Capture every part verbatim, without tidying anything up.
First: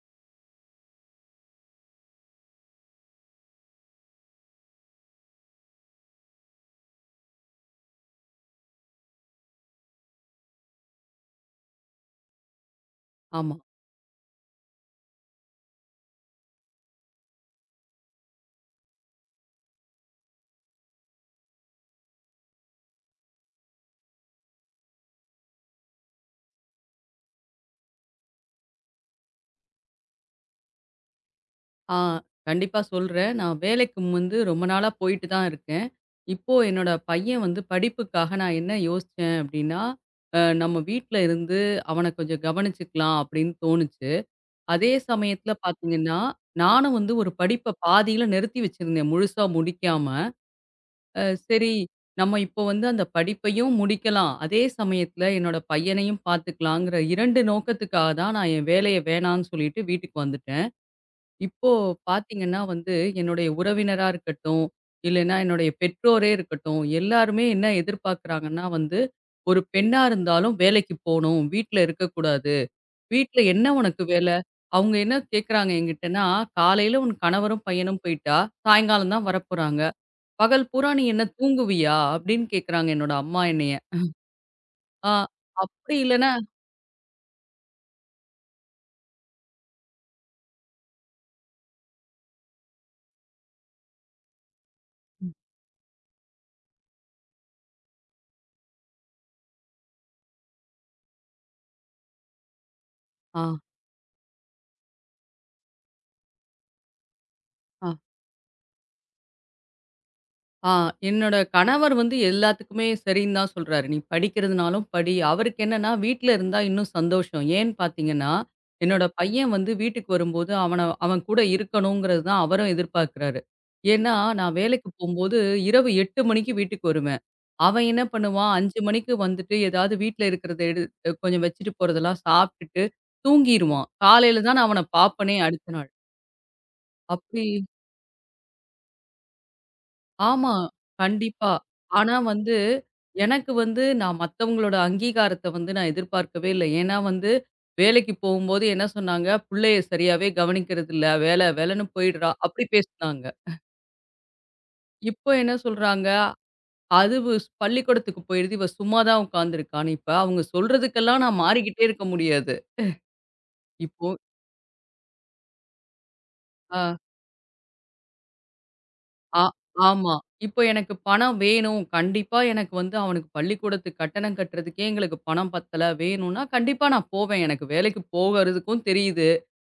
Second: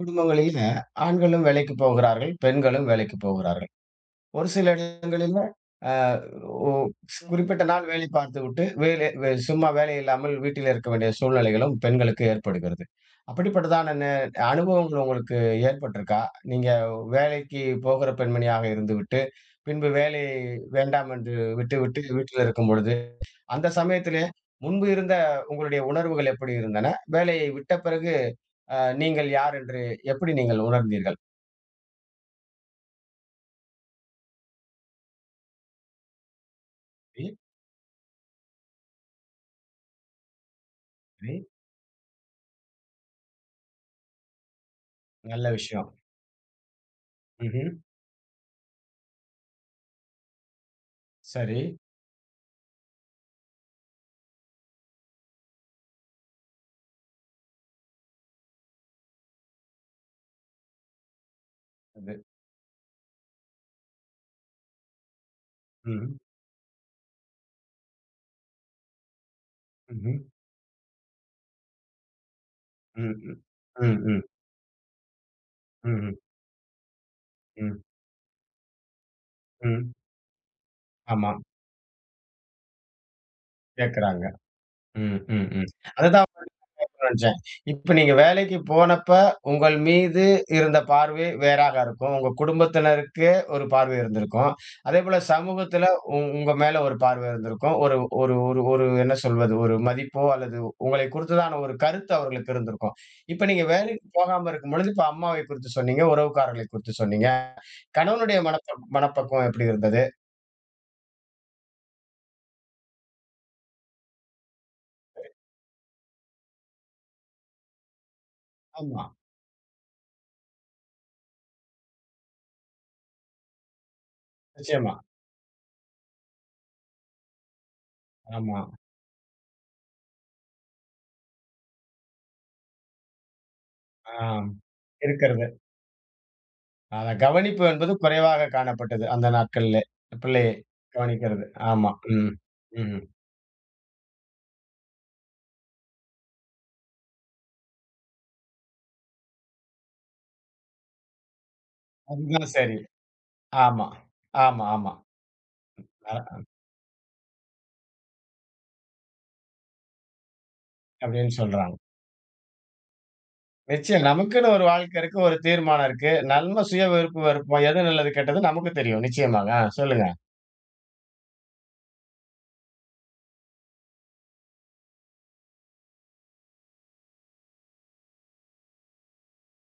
குடும்பங்களில ஆண்களும் வேலைக்கு போகிறார்கள், பெண்களும் வேலைக்கு போகிறார்கள். ஒரு சில இடங்களில அ ஒ குறிப்பிட்ட நாள் வேலை பார்த்துவிட்டு, வேலை வே சும்மா வேலை இல்லாமல் வீட்டில் இருக்க வேண்டிய சூழ்நிலைகளும் பெண்களுக்கு ஏற்படுகிறது. ஆமா. அப்படிப்பட்டதான நே அனுபவங்கள் உங்களுக்கு ஏற்பட்டிருக்கா? நீங்க வேலைக்கு போகிற பெண்மணியாக இருந்துவிட்டு, பின்பு வேலை வேண்டாம் என்று விட்டுவிட்டு வீட்டில் இருக்கும்பொழுது, அந்த சமயத்திலே முன்பு இருந்த உங்களுடைய உணர்வுகள் எப்படி இருந்தன? வேலையை விட்ட பிறகு அ நீங்கள் யார் என்று எப்படி நீங்கள் உணர்ந்தீர்கள்? ஆ கண்டிப்பா சொல்றேன். நான் வேலைக்கு வந்து ரொம்ப நாளா போயிட்டு தான் இருக்கேன். இப்போ என்னோட சரி, பையன் வந்து படிப்புக்காக நான் என்ன யோசிச்சேன் அப்டின்னா, அ நம்ம வீட்ல சரி. இருந்து அவன கொஞ்சம் கவனிச்சுக்கலாம் அப்டின்னு தோணுச்சு. அதே நல்ல சமயத்துல விஷயம். பார்த்தீங்கன்னா, நானும் வந்து ஒரு ம்ஹ்ம். படிப்ப பாதியில நிறுத்தி வச்சிருந்தேன். முழுசா முடிக்காம. அ சரி. சரி, நம்ம இப்போ வந்து அந்த படிப்பையும் முடிக்கலாம். அதே சமயத்துல என்னோட பையனையும் பார்த்துக்கலாங்கிற இரண்டு நோக்கத்துக்காக தான் நான் என் வேலைய வேணான்னு சொல்லிட்டு வீட்டுக்கு வந்துட்டேன். இப்போ அது. பார்த்தீங்கன்னா வந்து, என்னுடைய உறவினரா இருக்கட்டும், இல்லைன்னா என்னுடைய ம். பெற்றோரே இருக்கட்டும், எல்லாருமே என்ன எதிர்பார்க்குறாங்கன்னா வந்து, "ஒரு பெண்ணா ம்ஹ்ம். இருந்தாலும் வேலைக்கு போணும். வீட்ல இருக்கக்கூடாது. ம், ம். வீட்ல என்ன ம், உனக்கு ம். வேலை?" அவங்க என்ன கேட்குறாங்க ம், ம். என்கிட்டன்னா, "காலையில உன் கணவரும், பையனும் போயிட்டா, சாயங்காலம் தான் வரப்போறாங்க. ம். பகல் பூரா நீ என்ன ஆமா. தூங்குவியா?" அப்படின்னு கேட்குறாங்க என்னோட அம்மா என்னைய. கேட்கறாங்க. ஆ, ம், ம், ம். அப்படி அதுதான் இல்லன்னா நினைச்சேன். இப்ப நீங்க வேலைக்கு போனப்ப, உங்கள் மீது இருந்த பார்வை வேறாக இருக்கும். உங்க குடும்பத்தினருக்கு ஒரு பார்வை இருந்திருக்கும். அதேபோல சமூகத்துல உ உங்க மேல ஒரு பார்வை இருந்திருக்கும். ஒரு ஒரு ஒரு ஒரு என்ன சொல்வது? ஒரு மதிப்போ அல்லது உங்களை குறித்ததான ஒரு கருத்து அவர்களுக்கு இருந்திருக்கும். ஆ, இப்ப நீங்க வேலைக்கு போகாம இருக்கும்பொழுது, இப்ப அம்மாவை குறித்து சொன்னீங்க, உறவுக்காரர்களை குறித்து சொன்னீங்க. ஆ. கணவனுடைய மனப்ப மனப்பக்குவம் எப்படி இருந்தது? ஆ என்னோட கணவர் வந்து எல்லாத்துக்குமே சரின்னு தான் சொல்றாரு. "நீ படிக்கிறதுனாலும் படி." அவருக்கு என்னன்னா, வீட்ல இருந்தா இன்னும் சந்தோஷம். ஏன்னு பார்த்தீங்கன்னா, ஆமா. என்னோட பையன் வந்து வீட்டுக்கு வரும்போது அவன அவன் கூட இருக்கணுங்கிறது தான் அவரும் எதிர்பார்க்கிறாரு. ஏன்னா, நான் வேலைக்கு நிச்சயமா. போம்போது இரவு எட்டு மணிக்கு வீட்டுக்கு வருவேன். அவன் என்ன பண்ணுவான், ஆமா. அஞ்சு மணிக்கு வந்துட்டு ஏதாவது வீட்ல இருக்கிறத எடு அஹ் கொஞ்சம் வச்சுட்டு போறதெல்லாம் சாப்பிட்டுட்டு தூங்கிருவான். ஆ. காலையில தான் நான் அவன பார்ப்பனே இருக்கிறது. அடுத்த நாள். அதான் அப்படி கவனிப்பு என்பது குறைவாக காணப்பட்டது அந்த நாட்கள்ல. பிள்ளையை ஆமா. கவனிக்கிறது. கண்டிப்பா. ஆமா. ஆனா ம். வந்து, ம்ஹ்ம். எனக்கு வந்து நான் மத்தவங்களோட அங்கீகாரத்த வந்து நான் எதிர்பார்க்கவே இல்ல. ஏன்னா வந்து, வேலைக்கு போகும்போது என்ன சொன்னாங்க, "புள்ளைய சரியாவே கவனிக்கிறதில்ல. வேல வேலைன்னு போயிடுறா." அதுதான் அப்படி சரி. பேசுனாங்க. ஆமா. ஆமா, ஆமா. இப்போ என்ன சொல்றாங்க, அ "அது ஸ் பள்ளிக்கூடத்துக்கு போயிடுது. இவ சும்மா தான் உட்காந்துருக்கான்னு." இப்ப அவங்க சொல்றதுக்கெல்லாம் அப்படின்னு நான் சொல்றாங்க. மாறிக்கிட்டே இருக்க முடியாது. நிச்சயம் இப்போ நமக்குன்னு ஒரு வாழ்க்கை இருக்கு, ஒரு தீர்மானம் இருக்கு. நம்ம ஆ. சுய விருப்பு வெறுப்போம். எது நல்லது, கெட்டது நமக்கு தெரியும். ஆ நிச்சயமாக. ஆ, சொல்லுங்க. ஆமா. இப்போ எனக்கு பணம் வேணும். கண்டிப்பா எனக்கு வந்து அவனுக்கு பள்ளிக்கூடத்துக்கு கட்டணம் கட்டுறதுக்கே எங்களுக்கு பணம் பத்தல, வேணும்னா கண்டிப்பா நான் போவேன். எனக்கு வேலைக்கு போகறதுக்கும் தெரியுது.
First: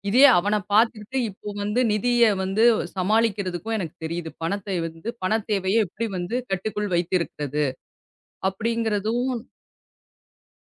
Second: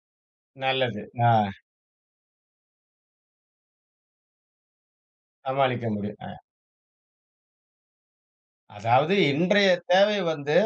இதே அவன நல்லது. பார்த்துக்கிட்டு ஆ, இப்போ வந்து நிதிய வந்து சமாளிக்கிறதுக்கும் எனக்கு தெரியுது. பணத்தை வந்து பணத் தேவைய சமாளிக்க எப்படி முடியும். அ வந்து கட்டுக்குள் வைத்திருக்கிறது அதாவது அப்படிங்கிறதும் இன்றைய தேவை வந்து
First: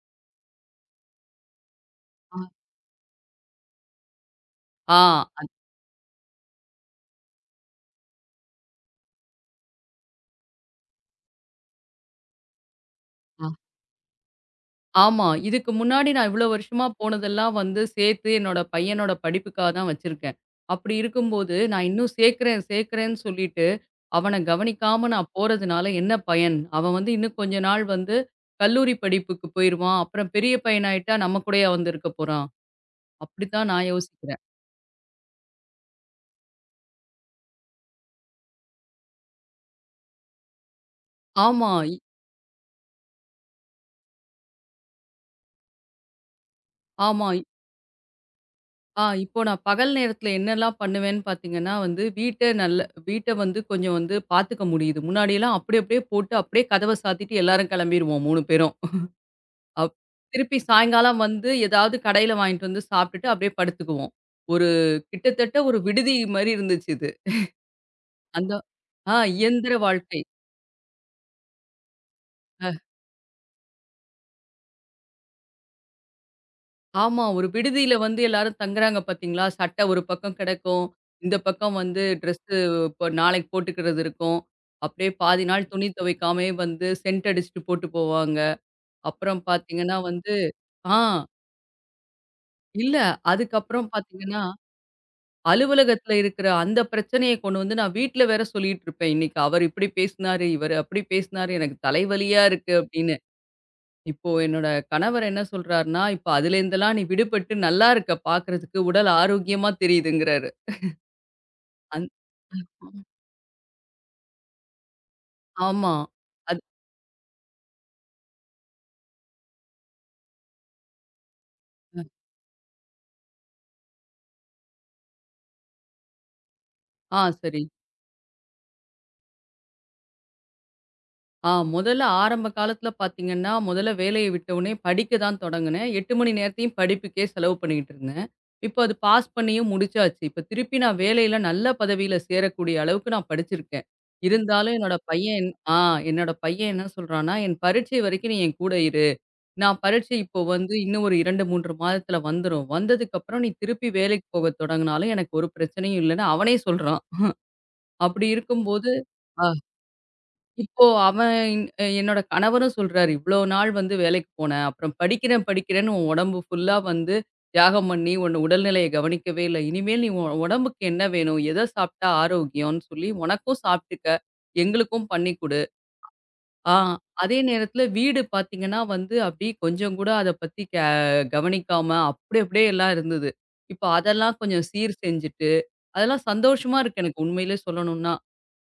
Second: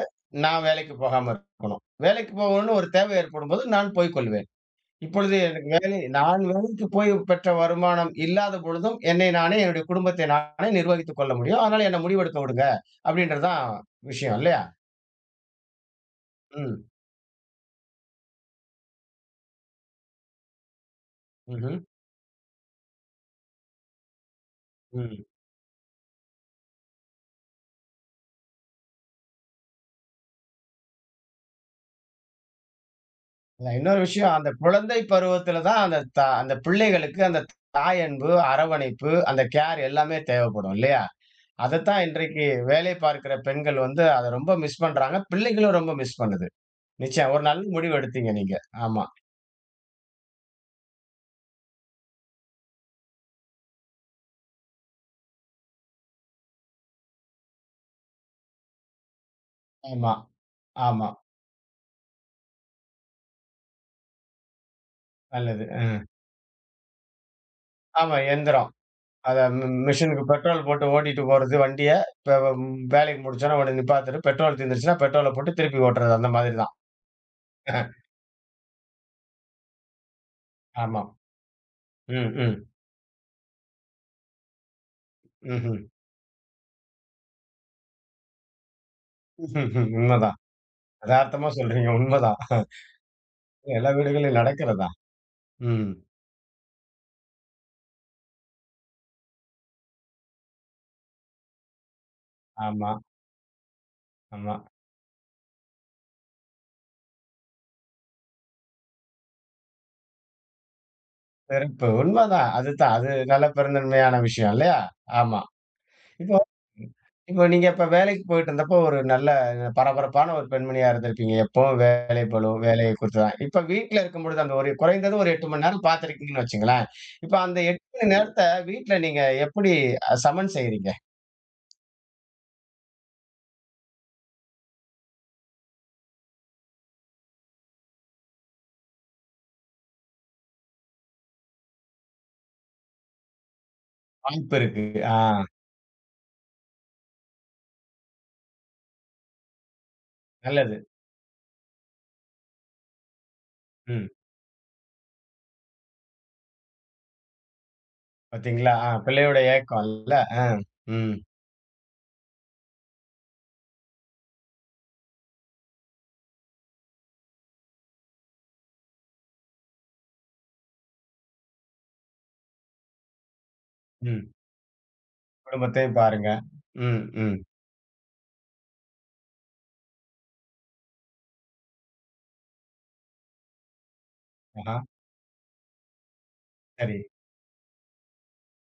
நான் வேலைக்கு போகாம இருக்கணும். வேலைக்கு அ போகணும்னு ஒரு தேவை ஏற்படும்போது நான் போய்க் கொள்வேன். ஆ இப்பொழுது எனக்கு வேலை நான் வேலைக்கு போய் பெற்ற வருமானம் இல்லாத பொழுதும், என்னை நானே, என்னுடைய குடும்பத்தை நானே நிர்வகித்துக் கொள்ள முடியும். அதனால என்ன, முடிவெடுக்க விடுங்க. அப்படின்றது அ தான் விஷயம் இல்லையா? ஆமா. இதுக்கு முன்னாடி நான் இவ்வளோ வருஷமா ம். போனதெல்லாம் வந்து சேர்த்து என்னோட பையனோட படிப்புக்காக தான் வச்சிருக்கேன். அப்படி இருக்கும்போது ம்ஹ்ம். நான் இன்னும் சேர்க்கிறேன் சேர்க்கிறேன்னு சொல்லிட்டு அவன கவனிக்காம ம். நான் போறதுனால என்ன பயன்? அவன் வந்து இன்னும் கொஞ்ச நாள் வந்து கல்லூரி படிப்புக்கு போயிருவான். அப்புறம் பெரிய பையனாயிட்டா நம்ம கூடயா வந்து இருக்க போறான்? அப்படித்தான் இல்ல, நான் இன்னொரு விஷயம். யோசிக்கிறேன். அந்த குழந்தை பருவத்தில தான் அந்த த அந்த பிள்ளைகளுக்கு அந்த தாயன்பு, அரவணைப்பு, அந்த கேர் எல்லாமே தேவைப்படும் இல்லையா? ஆமா, இ அதத்தான் இன்றைக்கு வேலை பார்க்கிற பெண்கள் வந்து அத ரொம்ப மிஸ் பண்றாங்க. பிள்ளைகளும் ரொம்ப மிஸ் பண்ணுது. ஆமா. நிச்சயம் இ- ஒரு நல்ல முடிவு எடுத்தீங்க நீங்க. ஆமா, ஆ இப்போ நான் பகல் நேரத்துல என்னலாம் பண்ணுவேன்னு பார்த்தீங்கன்னா வந்து, வீட்ட நல்ல வீட்ட வந்து கொஞ்சம் வந்து பார்த்துக்க முடியுது. முன்னாடிலாம் அப்படி அப்படியே போட்டு அப்படியே கதவ சாத்திட்டு எல்லாரும் கிளம்பிருவோம் மூணு பேரும். அப் ஆமா, திருப்பி ஆமா. சாயங்காலம் வந்து ஏதாவது கடையில வாங்கிட்டு வந்து சாப்பிட்டுட்டு அப்படியே படுத்துக்குவோம். ஒரு கிட்டத்தட்ட நல்லது. ஒரு ம். விடுதி மாரி இருந்துச்சு இது. ஆமா, அந்த எந்திரம். ஆ அத இயந்திர ம் வாழ்க்கை. மிஷினுக்கு பெட்ரோல் போட்டு ஓட்டிட்டு போறது வண்டிய, இப்ப வம் அ வேலைக்கு முடிச்சோன உடனே நிப்பாத்துட்டு, பெட்ரோல் தீர்ந்துருச்சுன்னா, பெட்ரோல போட்டு திருப்பி ஓட்டுறது. அந்த மாதிரி தான். ஆமா. ஒரு விடுதியில வந்து எல்லாரும் தங்குறாங்க பார்த்தீங்களா? சட்டை ஒரு பக்கம் கிடக்கும். ஆமாம். இந்த பக்கம் வந்து ம், ட்ரெஸ்ஸு ம். இப்போ நாளைக்கு போட்டுக்கிறது இருக்கும். அப்படியே பாதி நாள் ம்ஹ்ம். துணி துவைக்காமயே வந்து சென்ட் அடிச்சுட்டு போட்டு போவாங்க. அப்புறம் ம்ஹ்ஹ்ம். பார்த்தீங்கன்னா வந்து உண்மதான். ஆ எதார்த்தமா சொல்றீங்க. உண்மதான். இல்ல. அதுக்கப்புறம் எல்லா வீடுகளிலும் பார்த்தீங்கன்னா, நடக்கிறது தான். ம். அலுவலகத்தில இருக்கிற அந்த பிரச்சனைய கொண்டு வந்து நான் வீட்ல வேற சொல்லிட்டு இருப்பேன். இன்னைக்கு அவர் இப்படி பேசினாரு, இவர் அப்படி பேசினாரு, எனக்கு தலைவலியா இருக்கு ஆமா, அப்படின்னு. இப்போ ஆமா. என்னோட கணவர் என்ன சொல்றாருன்னா, "இப்ப அதுலேருந்தெல்லாம் நீ விடுபட்டு நல்லா இருக்க பார்க்கறதுக்கு. உடல் ஆரோக்கியமா தெரியுதுங்கிறாரு." சிறப்பு. அந் உண்மதான். அதுதான். அது நல்ல பெருந்தன்மையான விஷயம் இல்லையா? ஆமா. ஆமா. இப்போ அது இப்போ நீங்க இப்ப வேலைக்கு போயிட்டு இருந்தப்போ, ஒரு நல்ல பரபரப்பான ஒரு பெண்மணியா இருந்திருப்பீங்க. எப்பவும் அ வேலை பளு, வேலைய குறித்து தான். இப்ப வீட்ல இருக்கும்பொழுது, அந்த ஒரு குறைந்தது ஒரு எட்டு மணி நேரம் பார்த்திருக்கீங்கன்னு வச்சுங்களேன். ஆ இப்ப அந்த சரி. எட்டு மணி நேரத்த வீட்ல நீங்க எப்படி அ சமன் செய்றீங்க? ஆ முதல்ல ஆரம்ப காலத்துல பார்த்தீங்கன்னா, முதல்ல வேலைய விட்டவுனே படிக்க தான் தொடங்குனேன். எட்டு மணி நேரத்தையும் படிப்புக்கே செலவு பண்ணிட்டு இருந்தேன். இப்போ அது பாஸ் பண்ணியும் முடிச்சாச்சு. இப்ப திருப்பி நான் வேலையில நல்ல பதவியில சேரக்கூடிய அளவுக்கு நான் படிச்சிருக்கேன். வாய்ப்பு இருந்தாலும் இருக்கு. என்னோட ஆ, பையன் என்- ஆ என்னோட பையன் என்ன சொல்றான்னா, "என் பரீட்சை வரைக்கும் நீ என் கூட இரு." நான் பரீட்சை இப்போ வந்து நல்லது. இன்னும் ஒரு இரண்டு, மூன்று மாதத்துல வந்துரும். வந்ததுக்கப்புறம் நீ திருப்பி ம். வேலைக்கு போக தொடங்குனாலும் எனக்கு ஒரு பிரச்சனையும் இல்லன்னு அவனே சொல்றான். அப்படி பார்த்தீங்களா? ஆ, இருக்கும்போது, பிள்ளையோட அ ஏக்கம் இல்ல. ஆ. இப்போ ம். அவன் அஹ் என்னோட கணவரும் சொல்றாரு, "இவ்வளோ நாள் வந்து வேலைக்கு போன. அப்புறம் படிக்கிறேன் படிக்கிறேன்னு உன் உடம்பு ஃபுல்லா வந்து தியாகம் பண்ணி உன் உடல்நிலைய கவனிக்கவே இல்ல. இனிமேல் நீ உன் உடம்புக்கு என்ன வேணும்? எத சாப்பிட்டா ஆரோக்கியம்னு சொல்லி உனக்கும் சாப்பிட்டுக்க, ம். எங்களுக்கும் பண்ணி குடு." குடும்பத்தையும் பாருங்க. ஆ. ம். ம். அதே நேரத்துல வீடு பார்த்தீங்கன்னா வந்து, அப்படியே கொஞ்சம் கூட அத பத்தி க கவனிக்காம அப்படி அப்படியே எல்லாம் இருந்தது. இப்போ அதெல்லாம் கொஞ்சம் ஆஹா. சீர் செஞ்சுட்டு, அதெல்லாம் சந்தோஷமா சரி. இருக்கு எனக்கு உண்மையிலே சொல்லணும்னா.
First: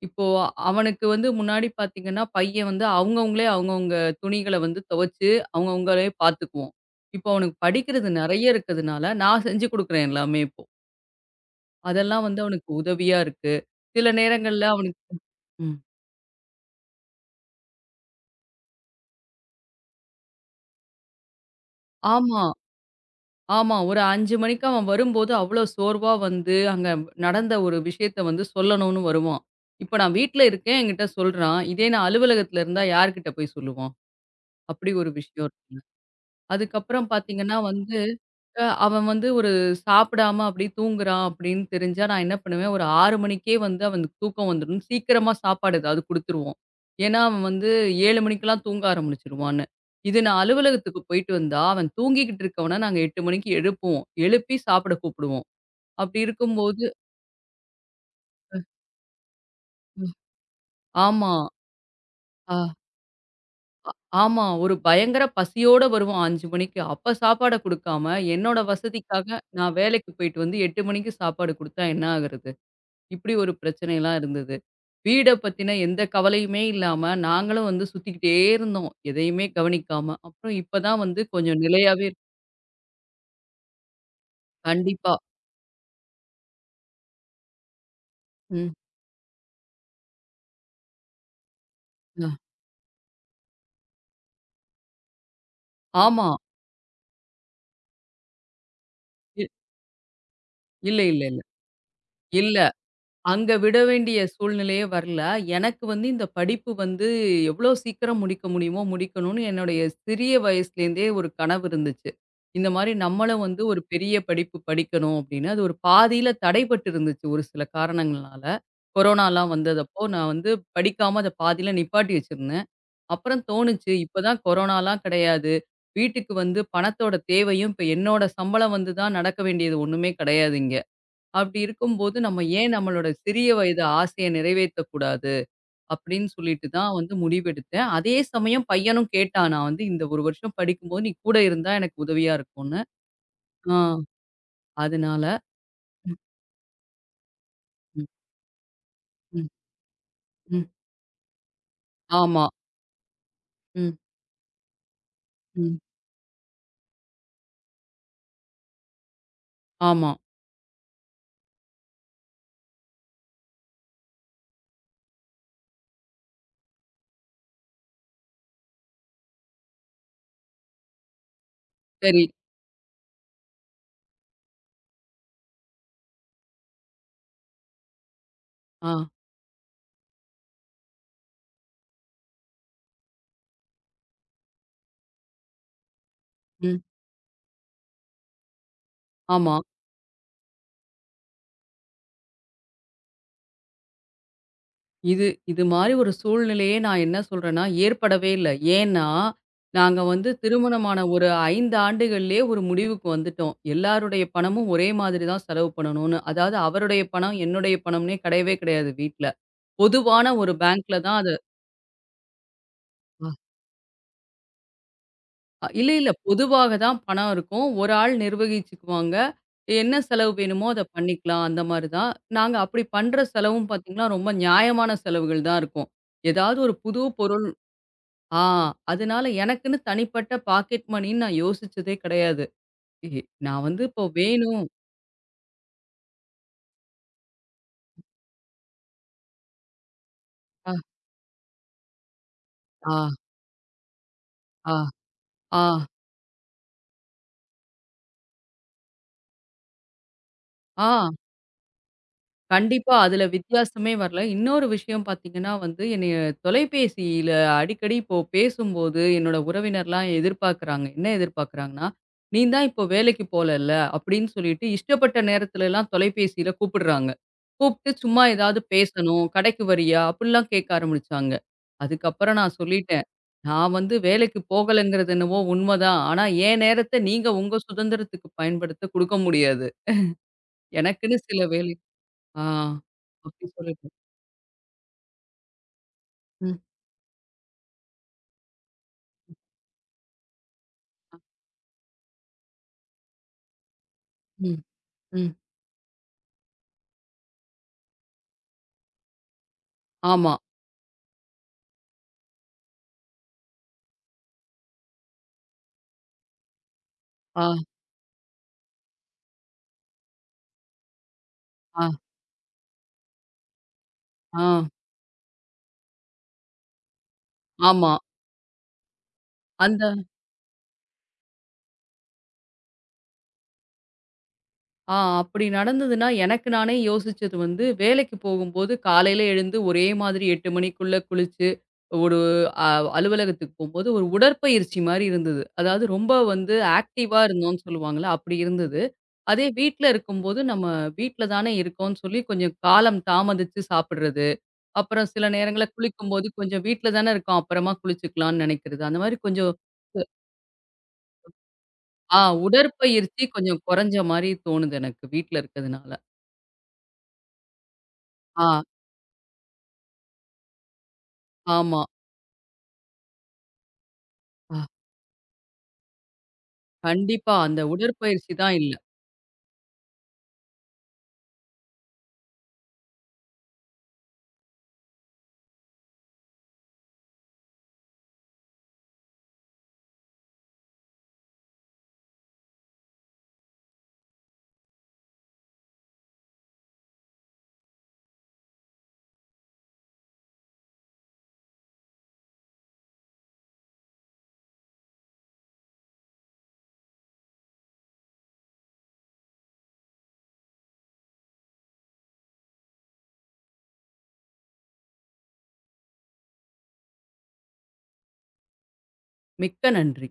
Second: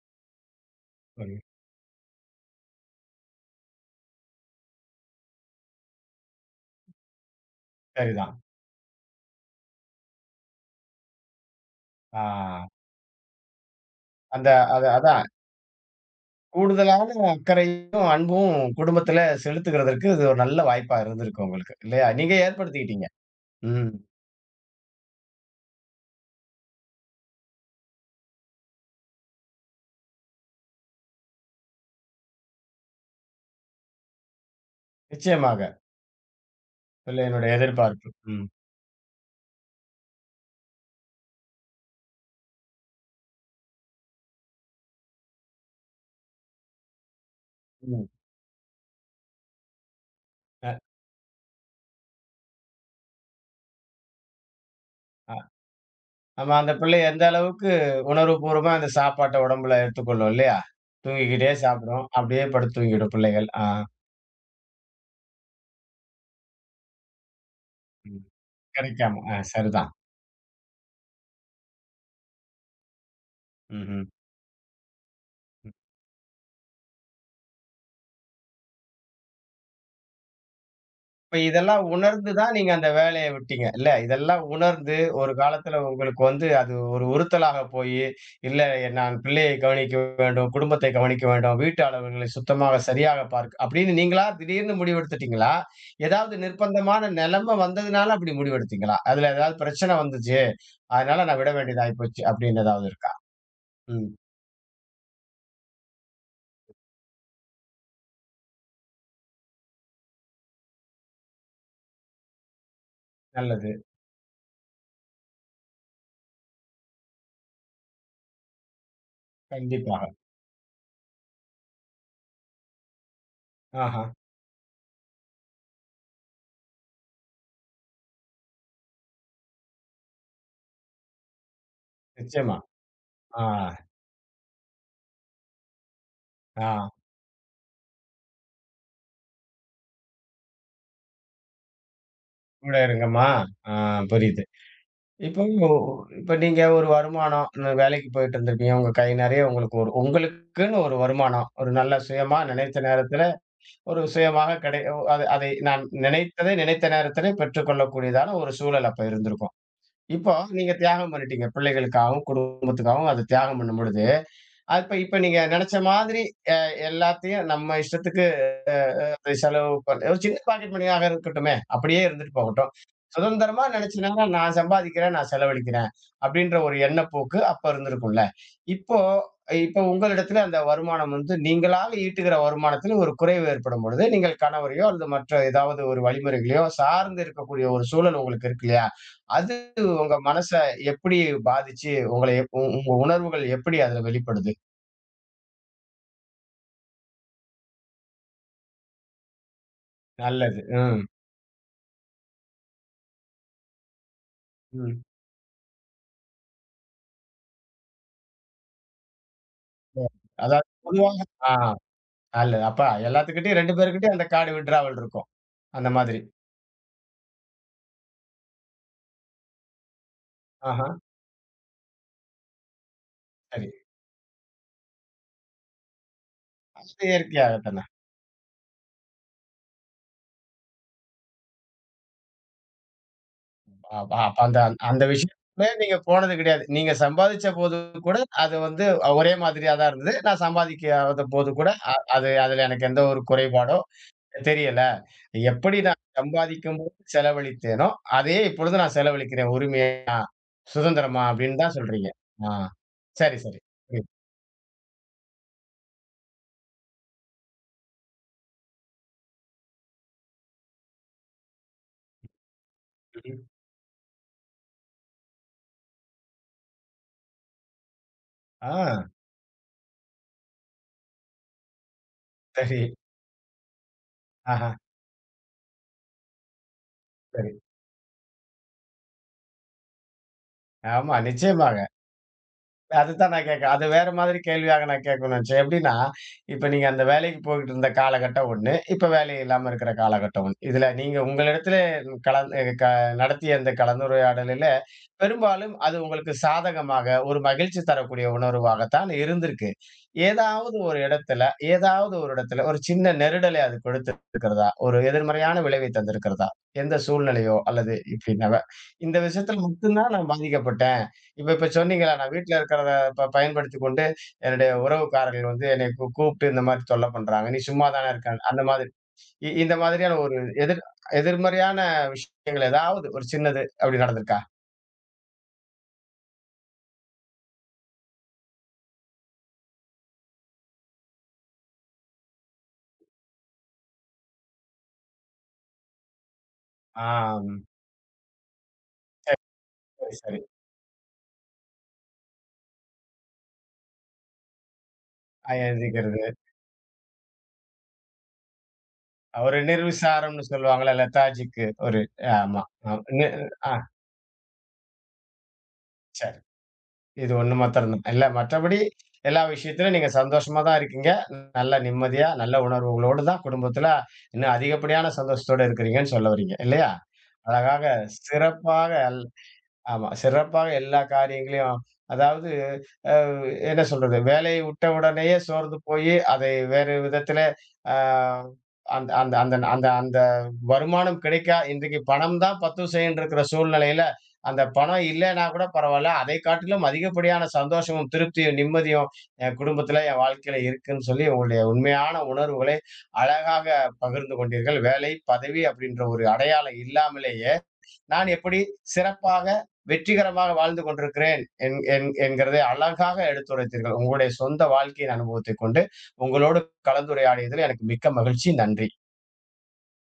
இப்போ அவனுக்கு வந்து புரியுது. முன்னாடி பார்த்தீங்கன்னா, பையன் வந்து அவங்கவங்களே அவங்கவங்க துணிகள வந்து துவைச்சு, அவங்கவங்களே பார்த்துக்குவோம். இப்போ அவனுக்கு படிக்கிறது சரிதான். நெறைய இருக்கிறதுனால, நான் செஞ்சு குடுக்குறேன் எல்லாமே இப்போ. ஆ அதெல்லாம் வந்து அவனுக்கு உதவியா இருக்கு. சில அந்த நேரங்கள்ல அது அவனுக்கு அதான். ம். கூடுதலான அக்கறையும், அன்பும் குடும்பத்தில செலுத்துகிறதற்கு இது ஒரு நல்ல வாய்ப்பா இருந்திருக்கு உங்களுக்கு. இல்லையா? நீங்க ஆமா. ஏற்படுத்திக்கிட்டீங்க. ஆமா. ம். ஒரு அஞ்சு மணிக்கு அவன் வரும்போது, அவ்ளோ சோர்வா வந்து, அங்க நடந்த ஒரு விஷயத்த வந்து சொல்லணும்னு வருவான். இப்ப நான் வீட்ல இருக்கேன், என்கிட்ட சொல்றான். இதே நான் அலுவலகத்துல இருந்தா யார்கிட்ட போய் சொல்லுவான்? அப்படி ஒரு விஷயம் நிச்சயமாக. இருக்குங்க. அதுக்கப்புறம் பிள்ளையினுடைய பார்த்தீங்கன்னா வந்து எதிர்பார்ப்பு. ம். அ அவன் வந்து ஒரு சாப்பிடாம அப்படியே தூங்குறான் அப்படின்னு தெரிஞ்சா, நான் என்ன பண்ணுவேன், ஒரு ஆறு மணிக்கே வந்து அவனுக்கு தூக்கம் வந்துரும். சீக்கிரமா சாப்பாடு ஏதாவது குடுத்துருவோம். ஏன்னா, அவன் வந்து ம். ஏழு மணிக்கெல்லாம் தூங்க ஆரம்பிச்சுருவான்னு. இது நான் அ அலுவலகத்துக்கு போயிட்டு வந்தா, அவன் தூங்கிக்கிட்டு இருக்கவன நாங்க எட்டு மணிக்கு எழுப்புவோம். எழுப்பி சாப்பிட அ கூப்பிடுவோம். அப்படி ஆமா, அந்த இருக்கும்போது பிள்ளை எந்த அளவுக்கு உணர்வுபூர்வமா அந்த சாப்பாட்ட உடம்புல ம். எடுத்துக்கொள்ளும் இல்லையா? ஆமா. தூங்கிக்கிட்டே சாப்பிடும். அப்படியே அ படுத்து தூங்கிடும் பிள்ளைகள். ஆ. ஆமா. ஒரு பயங்கர பசியோட வருவான் அஞ்சு மணிக்கு. அப்ப சாப்பாட குடுக்காம, ம். என்னோட கிடைக்காம. வசதிக்காக ஆ, நான் சரிதான். வேலைக்கு போயிட்டு வந்து எட்டு மணிக்கு சாப்பாடு குடுத்தா என்ன ஆகுறது? இப்படி ஒரு ம்ஹ்ம். பிரச்சனைலாம் இருந்தது. வீட பத்தின எந்த கவலையுமே இல்லாம, நாங்களும் வந்து சுத்திக்கிட்டே இருந்தோம். எதையுமே கவனிக்காம. அப்புறம் இப்ப தான் வந்து இப்ப கொஞ்சம் இதெல்லாம் நிலையாவே இருக்கு. உணர்ந்து தான் நீங்க அந்த வேலைய விட்டீங்க. இல்ல, இதெல்லாம் உணர்ந்து கண்டிப்பா. ஒரு காலத்துல உங்களுக்கு வந்து அது ஒரு உறுத்தலாக போயி, இல்ல ம். நான் பிள்ளையை கவனிக்க வேண்டும், குடும்பத்தை கவனிக்க வேண்டும், வீட்டு அளவுகளை அ சுத்தமாக சரியாக பார்க்க அப்படின்னு நீங்களா திடீர்னு முடிவெடுத்துட்டீங்களா? ஆமா. ஏதாவது நிர்பந்தமான நிலைமை வந்ததுனால அப்படி முடிவெடுத்தீங்களா? அதுல இ ஏதாவது பிரச்சனை வந்துச்சு, இல்ல, இல்ல, அதனால நான் இல்ல. விட வேண்டியதாயி போச்சு இல்ல. அப்படின்னு ஏதாவது இருக்கா? அங்க விட ம். வேண்டிய சூழ்நிலையே வரல. எனக்கு வந்து இந்த படிப்பு வந்து எவ்ளோ சீக்கிரம் முடிக்க முடியுமோ முடிக்கணும்னு என்னுடைய சிறிய வயசுலேருந்தே ஒரு கனவு இருந்துச்சு. இந்த மாரி நம்மளும் வந்து நல்லது. ஒரு பெரிய படிப்பு படிக்கணும் அப்படின்னு, அது ஒரு பாதியில தடைபட்டு இருந்துச்சு ஒரு சில காரணங்கள்னால. கொரோனாலாம் வந்ததப்போ கண்டிப்பாக. நான் வந்து படிக்காம அத பாதியில நிப்பாட்டி வச்சிருந்தேன். அப்புறம் தோணுச்சு ஆஹா. இப்பதான் கொரோனாலாம் கிடையாது. வீட்டுக்கு வந்து பணத்தோட தேவையும் இப்ப என்னோட சம்பளம் வந்து தான் நடக்க வேண்டியது ஒண்ணுமே கிடையாது இங்க. அப்படி இருக்கும்போது, நம்ம நிச்சயமா. ஏன் நம்மளோட ஆ, சிறிய வயது ஆசைய நிறைவேத்தக் கூடாது? அப்படின்னு சொல்லிட்டு ஆ. தான் வந்து முடிவெடுத்தேன். அதே சமயம் பையனும் கேட்டான். நான் வந்து இந்த ஒரு வருஷம் படிக்கும்போது நீ கூட இருந்தா எனக்கு உதவியா கூட இருக்கும்ன்னு. இருங்கம்மா. ஆ, ஆ புரியுது. அதனால இப்போ ம், இப்ப நீங்க ஒரு வருமானம் ந ம், வேலைக்கு போயிட்டு இருந்திருப்பீங்க. உங்க கை நெறைய ம், உங்களுக்கு ஒரு ம். உங்களுக்குன்னு ஒரு வருமானம். ஒரு நல்ல சுயமா ஆமா. நினைத்த நேரத்தில ம், ஒரு சுயமாக கிடை அது அதை ம். நான் நினைத்ததை நினைத்த நேரத்திலே பெற்றுக்கொள்ளக்கூடியதான ஒரு சூழல் அப்ப இருந்திருக்கும். ஆமா. இப்போ நீங்க தியாகம் பண்ணிட்டீங்க. பிள்ளைகளுக்காகவும், குடும்பத்துக்காகவும் அத தியாகம் பண்ணும்பொழுது, அப்ப இப்ப நீங்க நினைச்ச மாதிரி அ எல்லாத்தையும் நம்ம இஷ்டத்துக்கு அது செலவு பண் ஒரு சின்ன பாக்கெட் மணியாக இருக்கட்டுமே! அப்படியே சரி. இருந்துட்டு போகட்டும். சுதந்திரமா நினைச்சுனாங்கன்னா, நான் சம்பாதிக்கிறேன், நான் செலவழிக்கிறேன். அப்படின்ற ஒரு எண்ணப்போக்கு அப்ப இருந்திருக்கும்ல. ஆ. இப்போ இப்போ உங்களிடத்துல அந்த வருமானம் வந்து நீங்களாக ஈட்டுகிற வருமானத்துல ஒரு குறைவு ஏற்படும் பொழுது, நீங்கள் கணவரையோ அல்லது மற்ற ஏதாவது ஒரு வழிமுறைகளையோ ம். சார்ந்து இருக்கக்கூடிய ஒரு சூழல் உங்களுக்கு இருக்கு இல்லையா? அது ஆமா. உங்க மனச எப்படி பாதிச்சு, உங்கள எப் உ உங்க உணர்வுகள் எப்படி அதுல வெளிப்படுது? இது இது மாரி ஒரு சூழ்நிலையே நான் என்ன சொல்றேன்னா, ஏற்படவே இல்ல. ஏன்னா, நாங்க வந்து நல்லது. திருமணமான ம். ஒரு ஐந்து ஆண்டுகள்லயே ஒரு முடிவுக்கு வந்துட்டோம். எல்லாருடைய பணமும் ஒரே ம். மாதிரி தான் செலவு பண்ணணும்னு. அதாவது அவருடைய பணம், என்னுடைய பணம்னே கிடையவே கிடையாது வீட்ல. பொதுவான ஒரு அதாவது பேங்க்ல பொதுவாக. தான் அது. ஆ. அல்ல. அப்ப எல்லாத்துக்கிட்டயும் இரண்டு பேர்கிட்டயும் அந்த கார்டு வித்டிராவல் இருக்கும். அ அந்த இல்ல, இல்ல. மாதிரி. பொதுவாக தான் பணம் இருக்கும். ஒரு ஆள் நிர்வகிச்சுக்குவாங்க. என்ன செலவு வேணுமோ அத ஆஹா, பண்ணிக்கலாம். அந்த மாரி தான். நாங்க அப்படி பண்ற சரி. செலவும் பார்த்தீங்கன்னா, ரொம்ப நியாயமான செலவுகள் தான் இருக்கும். ஏதாவது ஒரு புது அது பொருள் இயற்கையாகத்தானே. ஆ. அதனால எனக்குன்னு தனிப்பட்ட பாக்கெட் மணின்னு நான் யோசிச்சதே கிடையாது. இ- நான் வந்து இப்போ அப்ப அப்ப அந்த வேணும். அந்த விஷயத்துக்குள்ளே நீங்க போனது கிடையாது. நீங்க சம்பாதிச்ச போது கூட அது வந்து ஒரே மாதிரியா தான் இருந்தது. நான் ஆ, சம்பாதிக்காத போது கூட அ அது அதுல எனக்கு ஆ, எந்த ஒரு குறைபாடோ ஆ, தெரியல. ஆ, எப்படி நான் சம்பாதிக்கும்போது செலவழித்தேனோ, அதையே இப்பொழுது நான் செலவழிக்கிறேன் உரிமையா, ஆ. சுதந்திரமா அப்படின்னு தான் சொல்றீங்க. ஆ. கண்டிப்பா. அதுல சரி, சரி. வித்தியாசமே வரல. இன்னொரு விஷயம் பார்த்தீங்கன்னா வந்து, என்னைய தொலைபேசியில அடிக்கடி இப்போ பேசும்போது, என்னோட உறவினர்லாம் எதிர்பார்க்குறாங்க. என்ன எதிர்பார்க்குறாங்கன்னா, "நீ தான் இப்போ வேலைக்கு புரியுது. ம். போலல்ல?" அப்படின்னு சொல்லிட்டு இஷ்டப்பட்ட நேரத்துலலாம் தொலைபேசியில கூப்பிடுறாங்க. கூப்பிட்டு சும்மா ஏதாவது ஆ, பேசணும், "கடைக்கு வரியா?" அப்படிலாம் கேட்க ஆரம்பிச்சாங்க. அதுக்கப்புறம் நான் சரி. சொல்லிட்டேன், "நான் வந்து வேலைக்கு ஆஹா, போகலங்கிறது என்னவோ உண்மதான். ஆனா என் நேரத்த நீங்க சரி. உங்க சுதந்திரத்துக்கு பயன்படுத்த குடுக்க முடியாது. ஆமா, எனக்குன்னு சில வேலை" நிச்சயமாக. ஆ. அதுதான் அப்டி நான் கேட்கிறேன். அது சொல்லிட்டு. வேற மாதிரி கேள்வியாக நான் கேட்கணும்னு நினைச்சேன். எப்படின்னா, ம், இப்ப நீங்க அந்த வேலைக்கு போயிட்டு இருந்த காலகட்டம் ஒண்ணு, இப்ப வேலை இல்லாம இருக்கிற காலகட்டம் ஒண்ணு. இதுல நீங்க உங்களிடத்திலே கலந்து க நடத்திய அந்த ம், கலந்துரையாடலில் ம். பெரும்பாலும் அது உங்களுக்கு சாதகமாக, ஒரு மகிழ்ச்சி தரக்கூடிய உணர்வாகத்தான் இருந்திருக்கு. ஆமா. ஏதாவது ஒரு இடத்துல, ஏதாவது ஒரு இடத்துல ஒரு சின்ன நெருடலை அது கொடுத்திருக்கிறதா? ஒரு எதிர்மறையான விளைவை தந்திருக்கிறதா? எந்த ஆ, சூழ்நிலையோ அல்லது இப்படின்னவ. இந்த விஷயத்துல மட்டும் தான் நான் பாதிக்கப்பட்டேன். இப்ப இப்ப ஆ, சொன்னீங்களா, நான் வீட்ல இருக்கிறத ப பயன்படுத்திக் கொண்டு ஆ. என்னுடைய உறவுக்காரர்கள் வந்து என்னை கூ கூப்பிட்டு இந்த மாரி தொல்ல பண்றாங்க. நீ சும்மா ஆமா. தானே இருக்க. அந்த மாதிரி. இ இந்த அந்த மாதிரியான ஒரு எதிர் எதிர்மறையான விஷயங்கள் ஏதாவது ஒரு சின்னது அப்படி நடந்திருக்கா? ஆ அப்படி நடந்ததுன்னா, எனக்கு நானே யோசிச்சது வந்து, வேலைக்கு போகும்போது காலையில எழுந்து ஒரே மாதிரி எட்டு மணிக்குள்ள குளிச்சு, ஒரு அ அலுவலகத்துக்கு போம்போது ஒரு உடற்பயிற்சி மாரி இருந்தது. அதாவது ரொம்ப வந்து ஆ. ஆக்டிவா இருந்தோம்னு சொல்லுவாங்கல்ல, அப்படி இருந்தது. அதே வீட்ல சரி, சரி. இருக்கும்போது, நம்ம வீட்ல தானே இருக்கோம்னு சொல்லி கொஞ்சம் காலம் தாமதிச்சு சாப்பிடுறது. அப்புறம் சில நேரங்கள்ல அயர்திகிறது. குளிக்கும்போது கொஞ்சம் வீட்ல தானே இருக்கோம். அப்புறமா குளிச்சுக்கலாம்ன்னு நெனைக்கிறது. அந்த மாரி கொஞ்சம் ஒரு நிர்விசாரம்ன்னு சொல்லுவாங்கல்ல, லெதார்ஜிக்கு ஒரு ஆ ஆமா. ஆம். உடற்பயிற்சி நி கொஞ்சம் ஆ, கொறஞ்ச மாரி தோணுது எனக்கு வீட்ல இருக்கதுனால. சரி. இது ஒண்ணு மாத்திரம் தான். இல்ல ஆ, மற்றபடி எல்லா விஷயத்திலும் நீங்க சந்தோஷமா தான் இருக்கீங்க. நல்ல ஆமா. நிம்மதியா, நல்ல உணர்வுகளோடு தான் குடும்பத்தில இன்னும் ஆ அதிகப்படியான சந்தோஷத்தோட இருக்கிறீங்கன்னு சொல்ல வர்றீங்க. இல்லையா? கண்டிப்பா. அந்த அழகாக, உடற்பயிற்சி தான் இல்ல. சிறப்பாக ஆமா. சிறப்பாக எல்லா காரியங்களையும் அதாவது அ என்ன சொல்றது? வேலையை விட்ட உடனேயே சோர்ந்து போயி, அதை வேறு விதத்தில அ அந்த அந்த அந்த அந்த அந்த வருமானம் கிடைக்கா இன்றைக்கு பணம் தான் பத்துசைன்னு இருக்கிற சூழ்நிலையில, அந்த பணம் இல்லன்னா கூட பரவால்ல. அதை காட்டிலும் அதிகப்படியான சந்தோஷமும், திருப்தியும், நிம்மதியும் என் குடும்பத்தில, என் வாழ்க்கையில இருக்குன்னு சொல்லி உங்களுடைய உண்மையான உணர்வுகளை அழகாக பகிர்ந்து கொண்டீர்கள். வேலை, பதவி அப்படின்ற ஒரு அடையாளம் இல்லாமலே நான் எப்படி சிறப்பாக வெற்றிகரமாக வாழ்ந்து கொண்டிருக்கிறேன் என்- என்- என்கிறதை அழகாக எடுத்துரைத்தீர்கள் உங்களுடைய சொந்த வாழ்க்கையின் அனுபவத்தை கொண்டு உங்களோடு கலந்துரையாடியதில் எனக்கு மிக்க மகிழ்ச்சி. நன்றி. மிக்க நன்றி.